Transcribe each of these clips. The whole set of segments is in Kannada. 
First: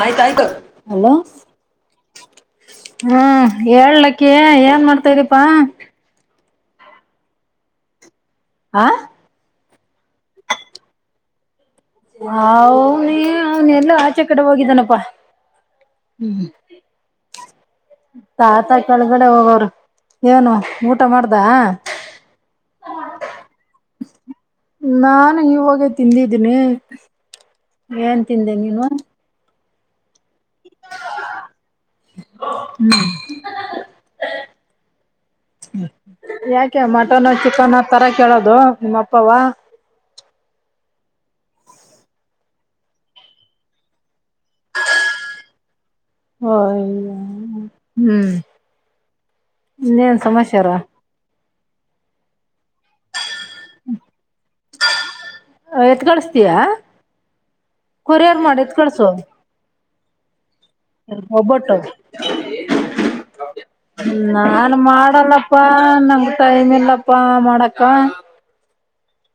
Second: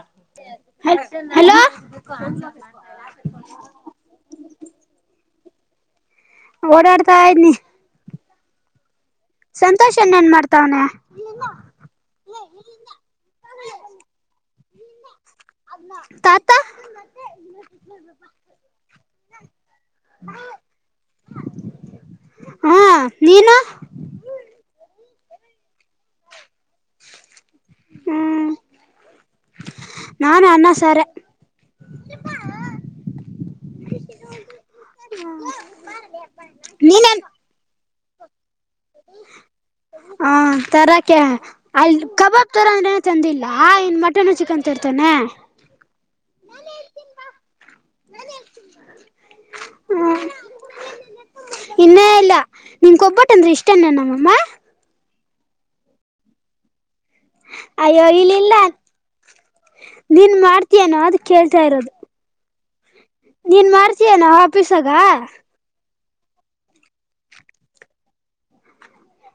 ಆಯ್ತಯ್ತು ಅಲೋ ಹಲೋ ಹಾ ಹೇಳಲಕ್ಕ ಏನ್ ಮಾಡ್ತಾ ಇದ್ದೀಪಾ ಓಡಾಡ್ತಾ ಇದ್ನಿ ಆ ಸಂತೋಷನ್ನ ಏನ್ ಮಾಡಾತಾವನ ಹ ನೀ ಅವನ ಎಲ್ಲ ಆಚೆ ಕಡೆ ಹೋಗಿದ್ದನಪ್ಪಾ ಹ್ಮ್ ತಾತ ತಾತ ಕೆಳಗಡೆ ಹೋಗವ್ರು ಏನು ಊಟ ಮಾಡ್ದ ಹಾ ನೀನು ನಾನು ಇವಾಗ ತಿಂದಿದ್ದೀನಿ [inaudible] ಏನ್ ಹ್ಮ್ ತಿಂದೆ ನೀನು ನಾನು ಅನ್ನ ಸಾರ ಹ್ಮ್ ಯಾಕೆ ನೀನೇನ್ ಮಟನ್ ಚಿಕನ್ ತರ ಕೇಳೋದು ನಿಮ್ಮ ಅಪ್ಪವ ಹ ತರಕ್ಕೆ ಅಲ್ಲಿ ಕಬಾಬ್ ತರ ತಂದಿಲ್ಲ ಆ ಏನ್ ಮ ಹ ಹ್ಮ್ ಹ್ಮ ಇನ್ನೇನ್ ಸಮಾಚ್ಯಾರ ಇನ್ನೇ ಇಲ್ಲ ನಿನ್ಕೊಬ್ಬಟ್ಟ ಅಂದ್ರೆ ಇಷ್ಟನ ನಮ್ಮಮ್ಮ ಎತ್ ಕಡಿಸತಯಾ ಅಯ್ಯೋ ಇಲ್ಲಿಲ್ಲ ನೀನ್ ಮಾಡ್ತಯನೋ ಅದು ಕೇಳ್ತಾ ಒಬ್ಬಟ್ಟು ಇರೋದು ನೀನ್ ಮಾಡ್ತೀಯನೋ ನಾನ್ ಆಫೀಸಾಗ ಮಾಡಲ್ಲಪ್ಪ ನ ಟೈಮ್ ಇಲ್ಲಪ್ಪಾ ಮಾಡಾಕ್ಕ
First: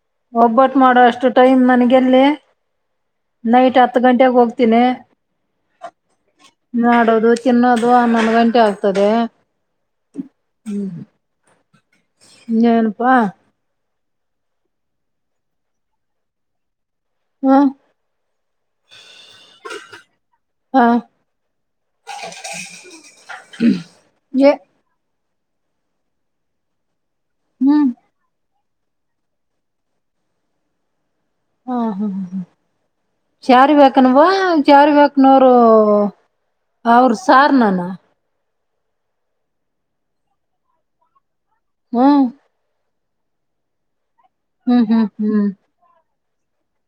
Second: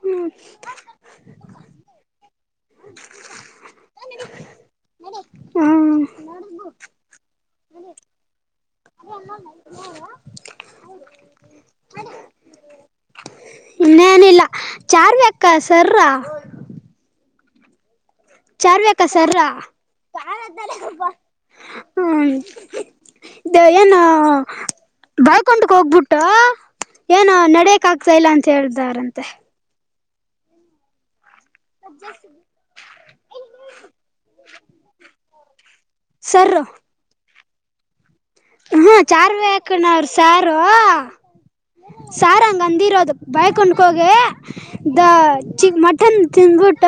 ಹ್ಮ್ ಒಬ್ಬಟ್ಟ ಮಾಡೋಷ್ಟು ಟೈಮ್ ನನಗೆಲ್ಲಿ ನೈಟ್ ಹತ್ತು ಗಂಟೆೆಗೆ ಹೋಗ್ತೀನಿ ಮಾಡೋದು ತಿನ್ನೋದು ಹನ್ನೊಂದು ಗಂಟೆ ಆಗ್ತದೆ ಹ್ಮ್ ಇೇಏನಪಾ ನ್ನೇನಿಲ್ಲ ಚಾರ್ವಿ ಅಕ್ಕ ಸರ ಹ್ಮ್ ಚಾರ್ಬೇಕ ಸರ ಹ ಹ್ಮ ಇದು ಏನು ಏ ಬಳ್್ಕಂಟಕ್ ಹೋಗ್ಬಿಟ್ಟು ಏನು ಹ್ಮ್ ನಡೆಯಕ್ ಆಗ್ತಾ ಇಲ್ಲ ಅ ಕೇೇಳ್ದಾರಂತೆ ಹ್ಮ ಹ್ಮ್ ಹ್ ಹ್ಮ ಚಾರ ಬನ್ವಾ ಚಾರ ಬ ನೂರು ಸರ್ ಆ ಸಾರ್ ನಾನ ಹ್ಮ ಚಾರ್ವ ಹಕನ ಅವರು ಸಾರು ಹ್ಮ್ ಸಾರ್ ಹಂಗ ಅಂದಿರೋದ by ಕುೊಂಡ್ಕೋಗಿ hmm the hmm hmm chi mutton ತಿಂದಬುಟ್ಟ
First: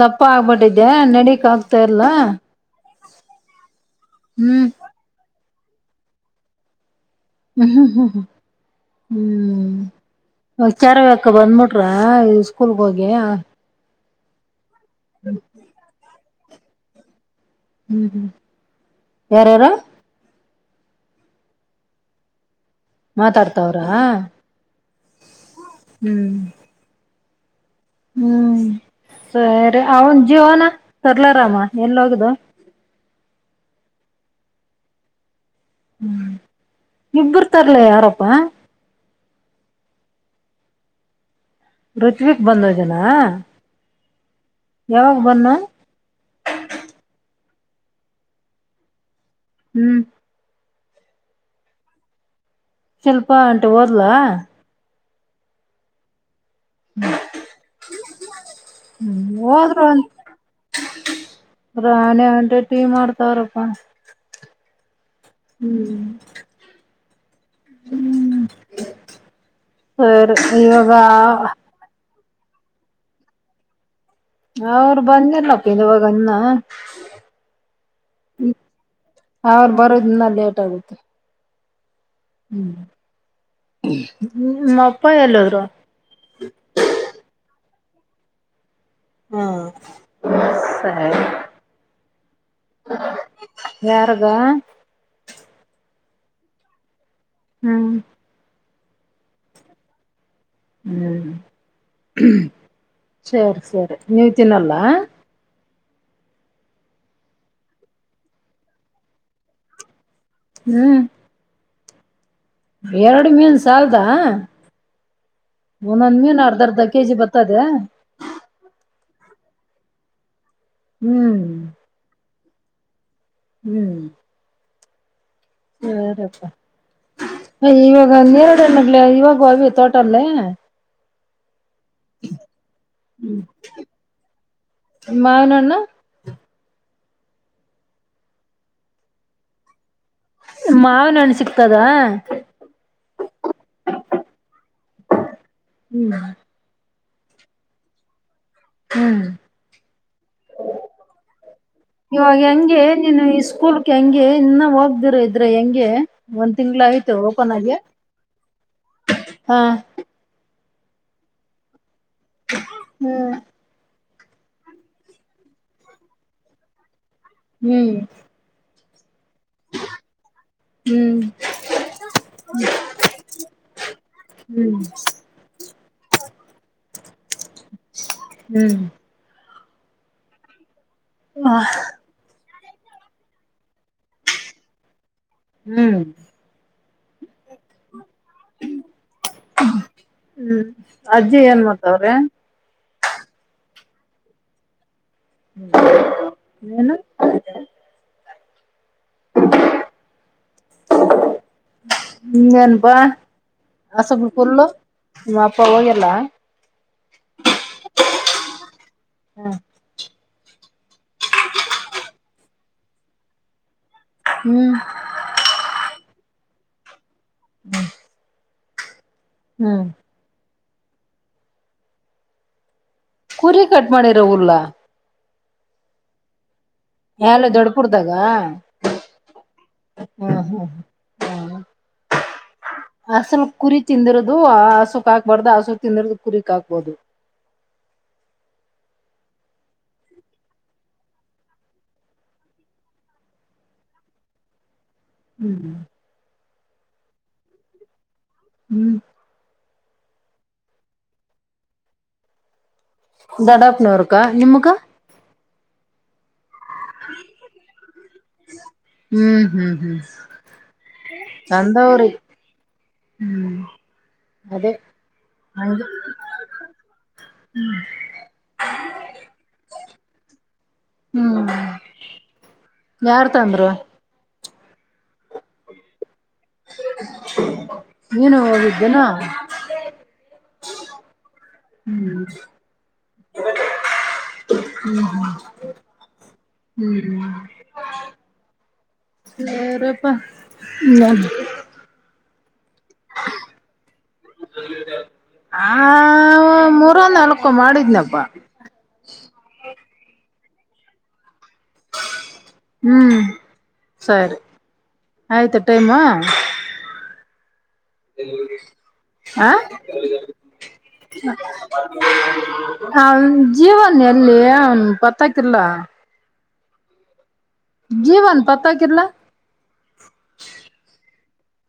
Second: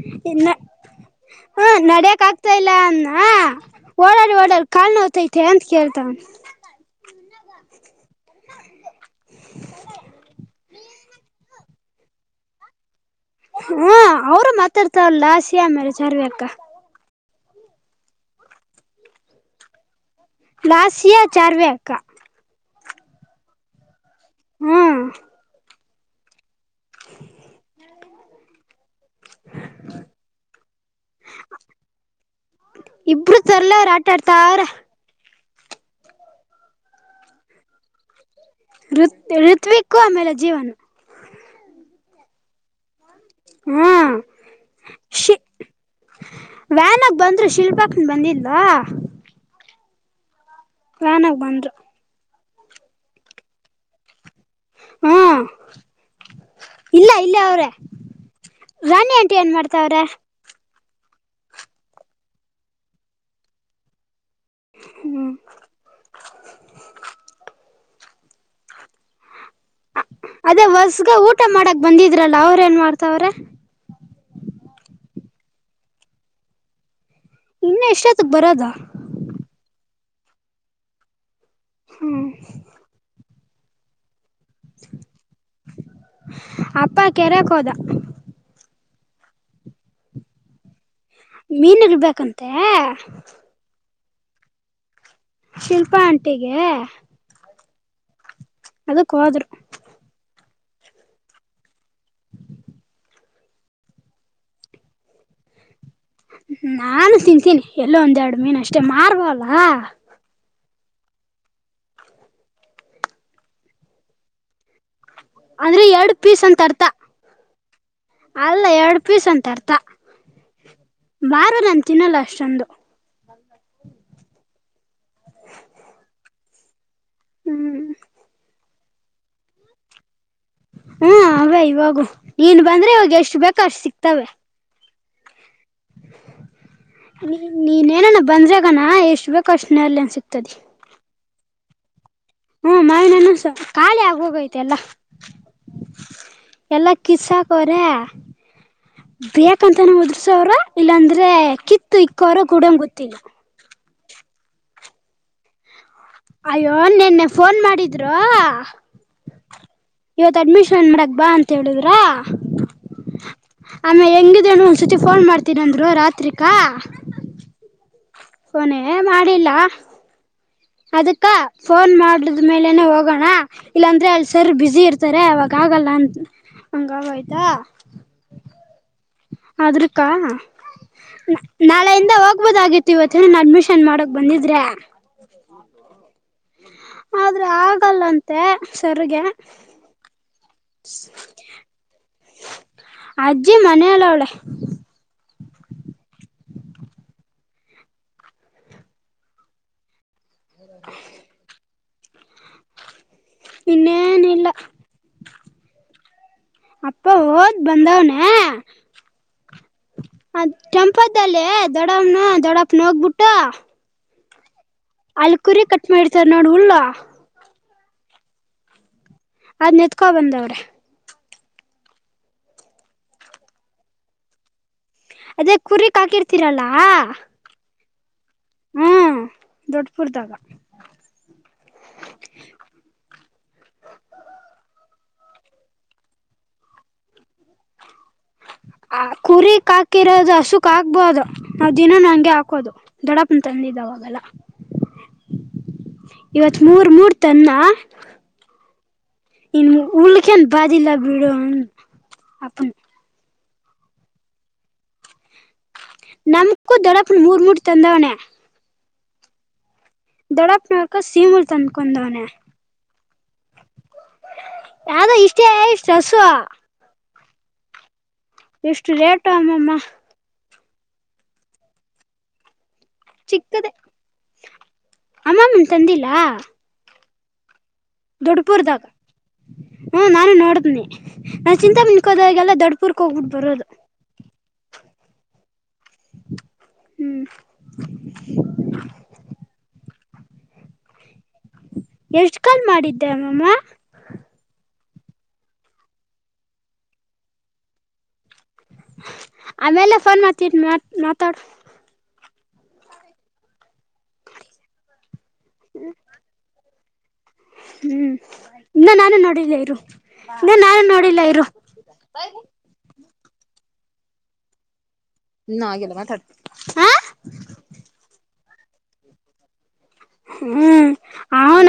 ದಪ್ಪ ಹ್ಮ ಆಗ್ಬಿಟ್ಟಿದ್ದೆ ನಡಕ್ ಆಗ್ತಾ ಇಲ್ಲ ನಡ್ಯಕ್ ಆಗ್ತಾ ಇಲ್ಲ ಅಂದ ಓಡರಿ ಓಡ ಹ್ಮ್ ಕಾ ನ ಮತ್ತೆ ಎಂತ ಕೇಳ್ತ ಹ್ಮ್ ಹ್ಮ್ ಹ್ಮ್ ಹ್ಮ್ ಹ್ಮ್ಚಾರವಕ ಬಂದ್ಬಿಟ್ರ ಸ್ಕೂಲ್ಗ ಹೋಗ ಹಾ ಅವರು ಮಾತಾಡ್ತಾವಲ್ಲ ಸಿಮೇಲೆ ಚಾರ್ವಿ ಅಕ್ಕ ಹ್ಮ್ ಹ್ಮ್ ಯಾರ ಯಾರು ಲಾಾಸಿಯಾ ಚಾರ್ವೆ ಅಕ್ಕಾ ಮಾತಾಡ್ತಾವ್ರಾ ಹ್ಮ ಹ್ಮ್ [inaudible] ಹ್ಮ್ ಸರಿ ಅವನ್ ಜೀವನ ಸರ್ಲಾರಾಮ ಎಲ್ಲ ಹೋಗದು ಇಬ್ರು ಸರ್ಲರ ಆಟಾಡ್ತಾರ ಹ್ಮ್ ಇಬ್ಬರು ತಾರ್ಲ್ಲ ಯಾರಪ್ಪ ಋತ್ ಋತ್ವಿಕ್ಕೂ ಆಮೇಲೆ ಜೀವನು ರುತ್ವಿಕ್ ಬಂದವ ಜನ ಹ್ಮ ಶಿ ಬನ್ನು ವ್ಯಾನ್ಾಗ ಬಂದ್ರು ಶಿಲ್ಪಾಕ್ನ ಬಂದಿಲ್ವಾ ಹ್ಮ್ ನನ್ಾಗ ಬಂದ್ರು ಶಿಲ್ಪ ಅಂ ಓದ್ಲಾ ಹ್ಮ ಇಲ್ಲ ಇಲ್ಲ ಅವ್ರೆ ರಾಣಿ ಹ್ಮ್ ಅಂಟಿ ಏನ್ ಹೋದ್ರು ಮಾಡ್ತಾವ್ರ ರಾಣಿ ಅಟೆ ಟೀ ಮಾಡಡ್ತವಾರಪ್ಪ ಹ್ಮ್ ಸರಿ ಅದ ಇವಾಗ ಹೊಸ್ಗ ಊಟ ಮಾಡಕ್ ಬಂದಿದ್ದ ಇದ್ರಲ್ಲ ಅವ್ರ ಏನ್ ಮಾಡ್ತಾವ್ರೆ ಅವರು ಬಂದಿರ್ನಪ್ಪ ಇವಾಗನ್ನ ಇನ್ನ ಎಷ್ಟೊತ್ತಕ್ ಬರದ ಬರೋದನ್ನ ಲೇಟ್ ಆಗುತ್ತೆ ಹ್ಮ್ ಹ್ಮ ಹ್ಮ ಅಪ್ಪ ಎಲ್ಲದ್ರು ಅಪ್ಪ ಕೆರೆಕ್ ಹೋದ ಹಾ ಸರಿ ಮೀನ್ ಇರ್ಬೇಕಂತೆ ಯಾರುಗ ಶಿಲ್ಪಾ ಅಂಟಿಗೆ ಹ್ಮ್ ಅದ ಕಾದರು ಹ್ಮ್ ಸರಿ ಸರಿ ನೀವ ತಿನ್ನಲ್ಲ ನಾನು ತಿಂತೀನಿ ಎಲ್ಲೋ ಒಂದ್ೆರಡು ಮೀನ್ ಅಷ್ಟೇ ಮಾರ್ವಲ್ಲ ಹ್ಮ್ ಎರಡು ಮೀನ್ ಸಾಲದಾ ಅಂದ್ರೆ ಎರಡ್ ಪೀಸ್ ಅಂತ ಅರ್ಧ ಅರ್ತ ಕೆಜಿ ಬರ್ತದೆ ಅಲ್ಲ ಎರಡ್ ಪೀಸ್ ಅಂತ ಅರ್ಥ ಹ್ಮ್ ಬಾರೋ ತಿನ್ನಲ್ಲ ಚಂದು ಹ್ಮ್ ಸದಪ್ಪ [inaudible] ಹ್ಮ್ ಅಯ್ಯೋ ಹನ್ನೆರಡು ಇವಾಗ ಅವಿ ತೋಟಲ್ಲೇ ಹ ಹಾ ಅವ ಇವಾಗು ನೀನ್ ಬಂದ್ರೆ ಇವಾಗ ಎಷ್ಟು ಬೇಕ ಅಷ್ಟು ಸಿಕ್ತವೆ ಮಾವನ್ಣ ನೀ ನೀನ್ನನ ಬಂದ್ರಗಣ ಎಷ್ಟು ಬೇಕು ಅಷ್ಟನ ಅಲ್ಲಿ ಮಾವಿನ ಹಣ್ಣು ಸಿಕ್ಕದಾ ತೆಲ ಹ್ಮ ಕಿಸ್ ಅಕ್ವಾರೆ ಬೇಕಂತನ ಉದರ್ಸೋರು ಇಲ್ಲಾಂದ್ರೆ ಕಿತ್ತು ಇವಾಗ ಇಕ್ಕೋರು ಕೂಡಂಗ ಹೆಂಗೆ ಗೊತ್ತಿಲ್ಲ ನೀನು ಈ ಸ್ಕೂಲ್ಕ್ ಹೆಂಗೆ ಇನ್ನ ಹೋಗ್ದಿರ ಇದ್ರೆ ಹೆಂಗೆ ಒಂದ್ ಅಯ್ಯೋ ತಿಂಗ್ಳ ಆಯ್ತು ನಿನ್ನೆ ಓಪನ್ ಫೋನ್ ಆಗಿ ಮಾಡಿದ್ರು ಹಾ ಇವತ್ ಅಡ್ಮಿಷನ್ [unintelligible] ಮಾಡಗ್ ಬಾ ಅಂತ ಹೇಳಿದ್ರ ಹ್ಮ್ ಆಮ ಹೆಂಗಿದೆ ಅನು ಒಂದಸತಿ ಫೋನ್ ಮಾಡ್ತೀನಂದ್ರು ರಾತ್ರಿಕಾ ಹ್ಮ್ ಹಾಯ್ ಮಾಡಿಲ್ಲ ಹ್ಮ್ ಅದಕ್ಕ ಫೋನ್ ಮಾಡದ ಮೇಲೆನೆ ಹೋಗೋಣ ಇಲ್ಲಾಂದ್ರೆ ಅಲ್ಲಿ ಸರ್ ಹ್ಮ್ ಬಸಿ ಇರ್ತಾರೆ ಅವಾಗ ಆಗಲ್ಲ ಅಂತ ಹಂಗ ಅಗೋಯ್ತು ಹ್ಮ್ ಅದರುಕ್ಕಾ ನಾಳೆಯಿಂದ ಓಗ್ ಹಗ್ಬೋದಾಗಿತ್ತು ಇವತ್ ಹೇಳ ನಾ ಅಡ್ಮಿಷನ್ ಮಾಡಕ್ ಬಂದಿದ್ರೆ ಹ್ಮ್ ಆದ್ರೆ ಆಗಲ್ಲಂತೆ ಸರ್ಗೆ ಹ್ಮ್ ಅಜ್ಜಿ ಏನ್ ಮಾಡ್ತಾವ್ರೆ ಅಜ್ಜಿ ಮ ಮೇಲ್ ಅವಳೆ ಹ್ಮ ನು [inaudible] ಹ್ಮ್ ಏನಪಾ ಆಸ ಬ ಇನ್ನೇನಿಲ್ಲ ಕೋಡ್ಲು ನಿಮ್ಮ ಅಪ್ಪ ಹೋಗಿಲ್ಲ ಅಪ್ಪ ಓದ್ ಬಂದಾವನೆ ಅ ಕೆೆಂಪದಲ್ಲೆ ದೊಡ್ಡವ್ನು ದೊಡ್ಡಪ್ಪನು ಹೋಗಬಿಟ್ಟು ಹ್ಮ್ ಅಲ್ ಕುರಿ ಕಟ್ ಮಾಡಿರ್ತಾರ ನೋಡ್ ಉಲ್ಲು ಹ್ಮ ಅದನ್ ಏತ್ಕೊ ಬಂದವ್ರೆ ಕುರಿ ಕಟ್ ಮಾಡಿರವುಲ್ಲಾ ಅದೇ ಕುರಿಕ್ ಹಕಿರ್ತಿರಲ್ಲಾ ಎಲ್ಲ ದೊಡ್ಡ್ ಕುರ್ದಗ್ ಹಾ ಹ್ಮ್ ದೊಡ್ಡಪುರ್ದಾಗ ಹ್ಮ ಹ್ಮ ಹ ಅಸಲ್ ಕುರಿ ತಿಂದಿರದು ಆಸು ಹಾಕ್ಬಾರ್ದ ಆಸತಿ ನಿರ್ದ ಕುರಿಕ್ ಹಾಕ್ಬೋದು ಆ ಕುರಿಕ್ ಹಾಕಿರೋದು ಹಸುಖ ಹಾಕ್ಬೋದು ನ ದಿನಾನ ಹಂಗೆ ಹಾಕೋದು ದೊಡ್ಡಪ್ಪನ ತಂದಿದ್ದಾವಾಗೆಲ್ಲ ಹ್ಮ್ ಮೂರ್ ಮೂರ್ ತನ್ನ ಹ್ಮ್ ಇನ್ನು ಉಲ್ಖನ್ ಬಾಜಿಲ್ಲ ಬಿಡ ದಡಾಪ್ನವರ್ಕಾ ನಿಮಕ್ಕ ನಮ ನಕ್ಕುದಡಪ್ನ ಮೂರುಮ ಮೂರು ತಂದಾವಣ ಹ್ಮ್ ಹ್ಮ್ ಹ್ಮ್ ದೊಡಪ್ನಕ ಸೀಮುಳ ತಂದವ್ರಿ ತನ್ಕೊಂಡವನ. ಹ್ಮ್. ಅದೇ ಯ್ದೋ ಇಷ್ಟೇಷ್ಟ್ಟಸ್ು ಹ್ಮ್ ರೇಟು ಅಮ್ಮಮ್ಮ ಹ್ಮ್ ಯಾರ್ ತಂದರು ಅಮಾಮನ್ ತಂದಿಲ್ಲ ಹ ದೊಡ್ಡಪುರ್ದಾಗ ಹ ನಾನು ನೋಡ ಸನಿ ನಾ ಚಿಂತಾ ಮಲ್ಕೋದಾಗೆಲ್ಲ ದೊಡ್ ಪೂರ್ಕ್ ಹೋಗ್ಬಿಟ್ಟು ಬರೋದು ಹ್ಮ್ ಹ್ಮ ಹ್ಮ್ ಹ್ಮ್ ಸೇರ. ಹಾ ಹ್ಮ. ಕಲ್ ಮಾಡಿದ್ದಮ್ಮಮ್ಮ. ಆ ಮೂರ ನಾಲ್ಕು ಮಾಡಿದ್ನಬ್ಬ. ಆಮೇಲೆ ಫೋನ್. ಚ ಮ ನತಾಡು. ಹ್ಮ್ ಸರಿ. ಆಯ್ತು ಟೈಮ್. ಹ್ಮ್ ಇನ್ನ ನಾನು ಹ ನೋಡಿಲ್ಲ ಇರು ಇನ್ನ ನಾನು ನೋಡಿಲ್ಲ ಇರು ಹ. ಜೀವನ್ ಎಲ್ಲಿ. ಪತ್ತಾಕಿಲ್ಲ ಹ್ಮ ಹಾಗೆಲ್ಲ ಮಾತಾಡ್ತ. ಹಾ. ಪತ್ತ ಕೆಲ ಹ್ಮ್ ಅವನ.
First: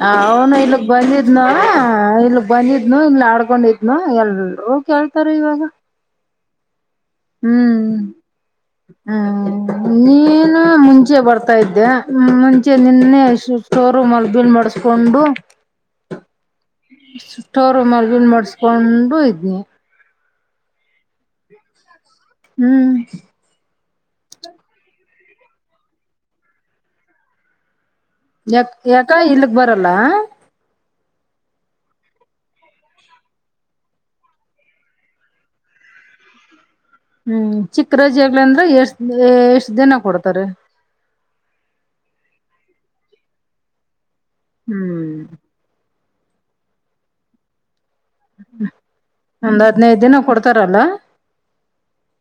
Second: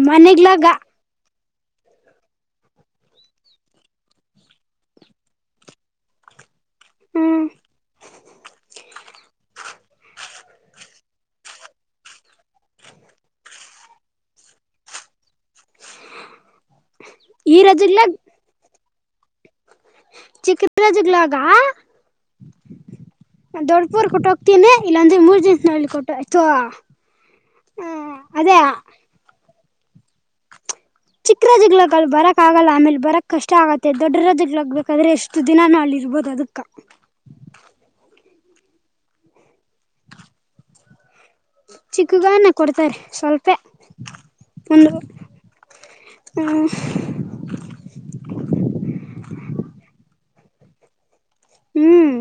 ಹ ಅವನು ಇಲ್ಲಿ ಗೆ ಬಂದಿದ್ದ. ಇದ್ನ ಇಲ್ಲಿ ಬಂದಿದ್ನು ಇಲ್ಲಿ ಆಡ್ಕೊಂಡಿದ್ನು ಎಲ್ ಕೇಳ್ತಾರ ಇವಾಗ. ಹ್ಮ್ ಹ್ಮ ನೀ. ನ ಮುಂಚೆ ಬರ್ತಾ ಇದ್ದೆ ಮುಂಚೆ ನಿನ್ನೆ ಸ್ಟೋರೂಮ್ ಅಲ್ಲಿ ಬಿಲ್ ಮಾಡಸ್ಕೊಂಡು. ಈ ಸುಟ್ಟೋರು ರಜಗ್ಲಾಗ ಮಲ್ನ್ ಮಾಡಸ್ಕೊಂಡ್. ಇದ್ದ. ಚಿಕ್ಕನರಾಜುಲಾಗ. ಹ್ಮ್. ರ್ ಕೊಟ್ಟ ಹೋಗ್ತೀನಿ ಇಲ್ಲ ಅಂದ್ರೆ ಮೂರ್ ದಿನನ್ಸ ನಲ್ಲಿ ಕೊಟ್ಟ ಆಯ್ತೋ. ಯ ಯಕ ಇಲ್ಲಿ. ಬರಲ್ಲ. ಚಿಕ್ಕ್ರ ಜಿಗ್ಲಕ್ಕಲ್ ಬರಕ್ ಆಗಲ್ಲ ಆಮೇಲೆ ಬರಕ್ ಕಷ್ಟ ಆಗತ್ತೆ ದೊಡ್ಡರ ಜಿಗ್ಲಕ್ ಬಾದ್ರೆ ಎಷ್ಟು ದಿನ ನಳ ಇರ್ಬೋದು ಅದಕ್ಕ. ಹ್ಮ್ ಚಿಕ್ಕ ರೋಜೆಾಗ್ಲಿ ಅಂದ್ರೆ ಎಷ್ಟ ಎಷ್ಟ ದಿನ ಕೊಡ್ತಾರೆ. ಚಿಕ್ಕಗನ್ನ ಕೊಡ್ತಾರೆ ಸ್ವಲ್ಪೇ. ಒಂದು. ಹ್ಮ್ ಹ. ಒಂದ್ ಹದ್ನೈದ ದಿನ ಕೊಡ್ತಾರಲ್ಲ. ಹ್ಮ್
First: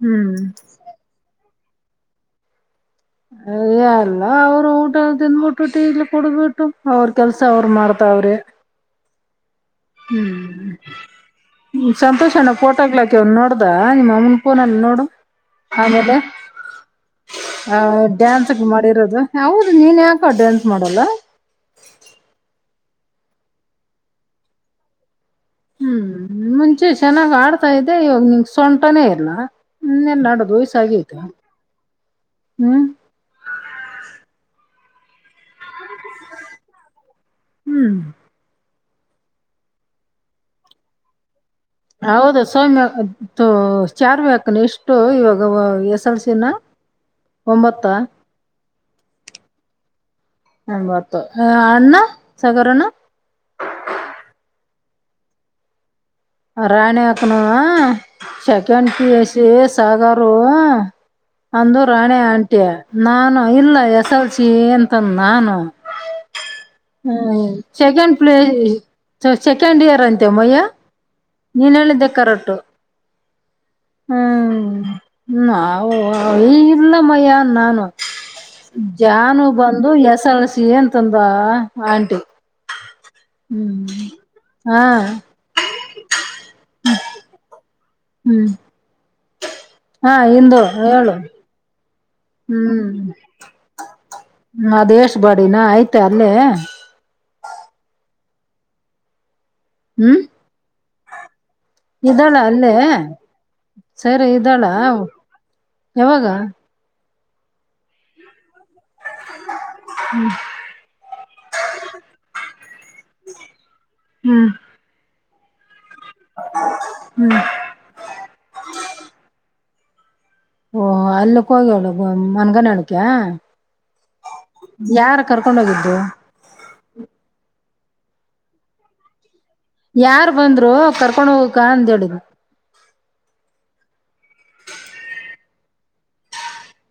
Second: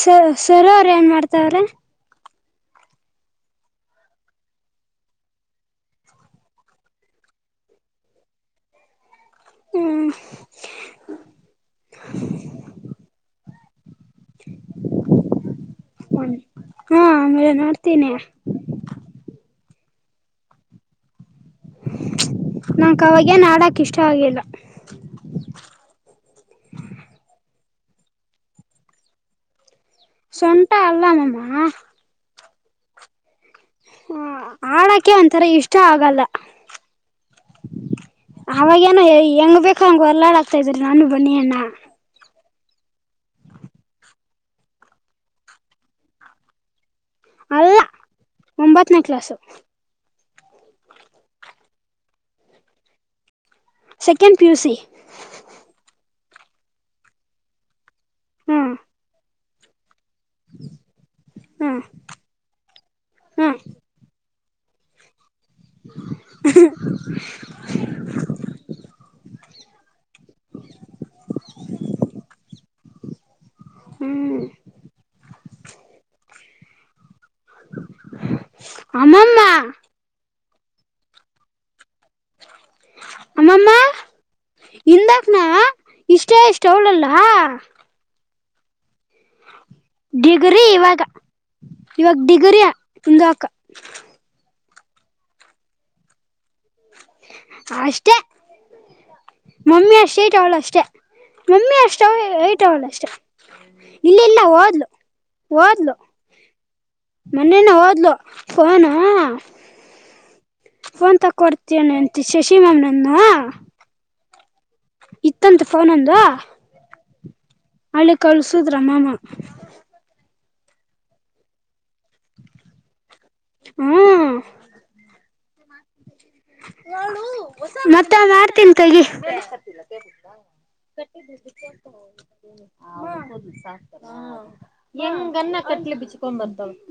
ಸ ಹ್ಮ್ ಸರೋವರ ಏನ್ ಮಾಡ್ತವ್ರೆ. ಅಯ್ಯ ಎಲ್ಲ ಅವರು ಊಟ ತಿಿಂದ್ಬಿಟ್ಬಿಟ್ಟು ಇಲ್ಲಿ ಕುಡುದ್ಬಿಟ್ಟು ಅವ್ರ ಕೆಲ್ಸ ಅವ್ರ ಮಾಡ್ತಾವ್ರಿ. ಹ್ಮ್ ಹ್ಮ್್ಮ ಸಂತೋಷನ ಫೋಟೋಕ್ಲಾಕ ಒ ನೋಡ್. ಹ ನಿಮ್ಮನ್ ಫೋನ್ ಅಲ್ಲ ನೋಡು ಹಾ ಆಮೇಲೆ ನೋಡ್ತೀನಿ ಡ್ಯಾನ್ಸ್ಗ್ ಮಾಡಿರೋದು ಹ ನೀನ್ ಯಾಕ ಡ್ಯಾನ್ಸ್ ಮಾಡಲ್ಲ ನಂಕ್ ಅವವಾಗೇನ್ ಆಡಕ್ ಇಷ್ಟ ಆಗಿಲ್ಲ ಹ್ಮ್ ಮುಂಚೆ ಚೆನ್ನಾಗ್ ಆಡ್ತ ತಾ ಇದೆ ಇವಾಗ ನಿಂಂಗ ಸೊಂಟನೇ ಇಲ್ಲಾ ಸೊಂಟಾ ಅಲ್ಲಾಮಮ್ಮಾ ಹ್ಮ್ ಹ ಹಾಳ ಅ ಅಂತರ ಇಷ್ಟ ಇಷ್ಟ ಆಗಲ್ಲ ಹ್ಮ್ ಅವಾಗೇನೋ ಹೆಂಗ್ ಬೇಕು ಹಂಗಗೆ ಹೊರಲಾಡ ಆಾತ ಇದ್ರ ನಾನ ಬನ್ನಿ ಅಣ್ಣ ಹೌದು ಸೋಮ್ಯ ಚಾರ್ವಿ ಹಕನ ಎಷ್ಟು ಇವಾಗ ಎಸ್ ಎಲ್ಸಿನ ಅಲ್ಲ ಒಂಬತ್ತನೇ ಕ್ಲಾಸು ಹಂಬತ್ತು ಅಣ್ಣ ಸಗರನ್ನು ಸೆಕೆಂಡ್ ಪಿ ಯು ಸಿಿ ರಾಣಿ ಹಾಕಣ ಹ್ಮ್ ಸೆಕೆಂಡಂಡ ಪಿ ಎಸ್ ಶಷಾಗ ಹಲೋ ಅಂದು ಹ್ಮ್ ರಾಣೆ ಆಂಟಿ ನಾನು ಹ್ಮ್ ಇಲ್ಲ ಎಸ ಚಿ ಅಂತ ನಾನು ಹ್ಮ ಸೆಕ್ ಪ್ಲೇಸ್ ಸೆಕೆಂಡ್ ಇಯರ್ ಅಂತಂತೆಮ್ಮಯ್ಯ ನೀನ್ ಹೇಳಿದ್ದೆ ಕರಟು ಹ್ಮ್ ನಾವು ಇಲ್ಲ ಮಯ್ಯ ನಾನು ಅಮ್ಮಮ್ಮ ಜಾನು ಬಂದು ಹೆಸಲ್ ಸಿ ಎಂತಂದಾ ಆಂಟಿ ಅಮ್ಮಮ್ಮ ಹ್ಮ್ ಹಾ ಇಂದಕ್ ನ ಇಷ್ಟ ೇ ಸ್ಟೋಲಲ್ಲಾ [inaudible] ಹ್ಮ್ ಹಾ ಹಂದು ಡಿಗ್ರಿ ಇವಾಗ ಏಳು ಇವಾಗ ಡಿಗರಿಯ ಮುಂದ ಅಕ ಹ್ಮ ಅದ್ ಎಷ್ಟ ಬಾಡಿನ ಆಯ್ತಾ ಅಲ್ಲೇ ಅಷ್ಟೆ ಮಮ್ಮಿ ಹ್ಮ್ ಅಷ್ಟೇ ಟ್ ಅವಳು ಅಷ್ಟೇ ಮಮ್ಮಿ ಅಷ್ಟವ ಇದ್ದಾಳ ಅಲ್ಲೇ ಐಟವಣ ಅಷ್ಟೆ ಇಲ್ಲ ಸರಿ ಇಲ್ಲ ಇದ್ದಾಳ ಓದ್ಲು ಓದ್ಲು ಯಾವಾಗ ಮೊನೇನ ಹೋದ್ಲು ಹಾ ಫೋನ್ ತಗೊಡ್ತೀನ ಅಂತ ಶಶಿಮಮನನ್ನು ಹ್ಮ್ ಇತ್ತಂತ ಫೋನ್ಂದು ಹ್ಮ್ ಅಲ್ಲಿಿ ಕಳ್ಸುದ್ರ ಮಾಮ ಓಹ ಅಲ್ಲಕ್ಕೆ ಹೋಗವಳು ಮನ್ಗನಾಡಕ ಹ್ಮ್ ಕರ್ಕೊಂಡ್ ಹೋಗಿದ್ದು ನಡುು ಮತ್ತೆ ಮಾಡ್ತೀನಿ ತೆಗಿ ಯಾರ್ ಬಂದ್ರು ಕರ್ಕೊಂಡ ಹೋಗಕ ಅಂದ ಹೇಳಿದ ಹ ಹೆಂಗನ್ನ ಕಟ್ಲಿ ಬಿಚ್ಕೊಂಡ ಬರ್ತವ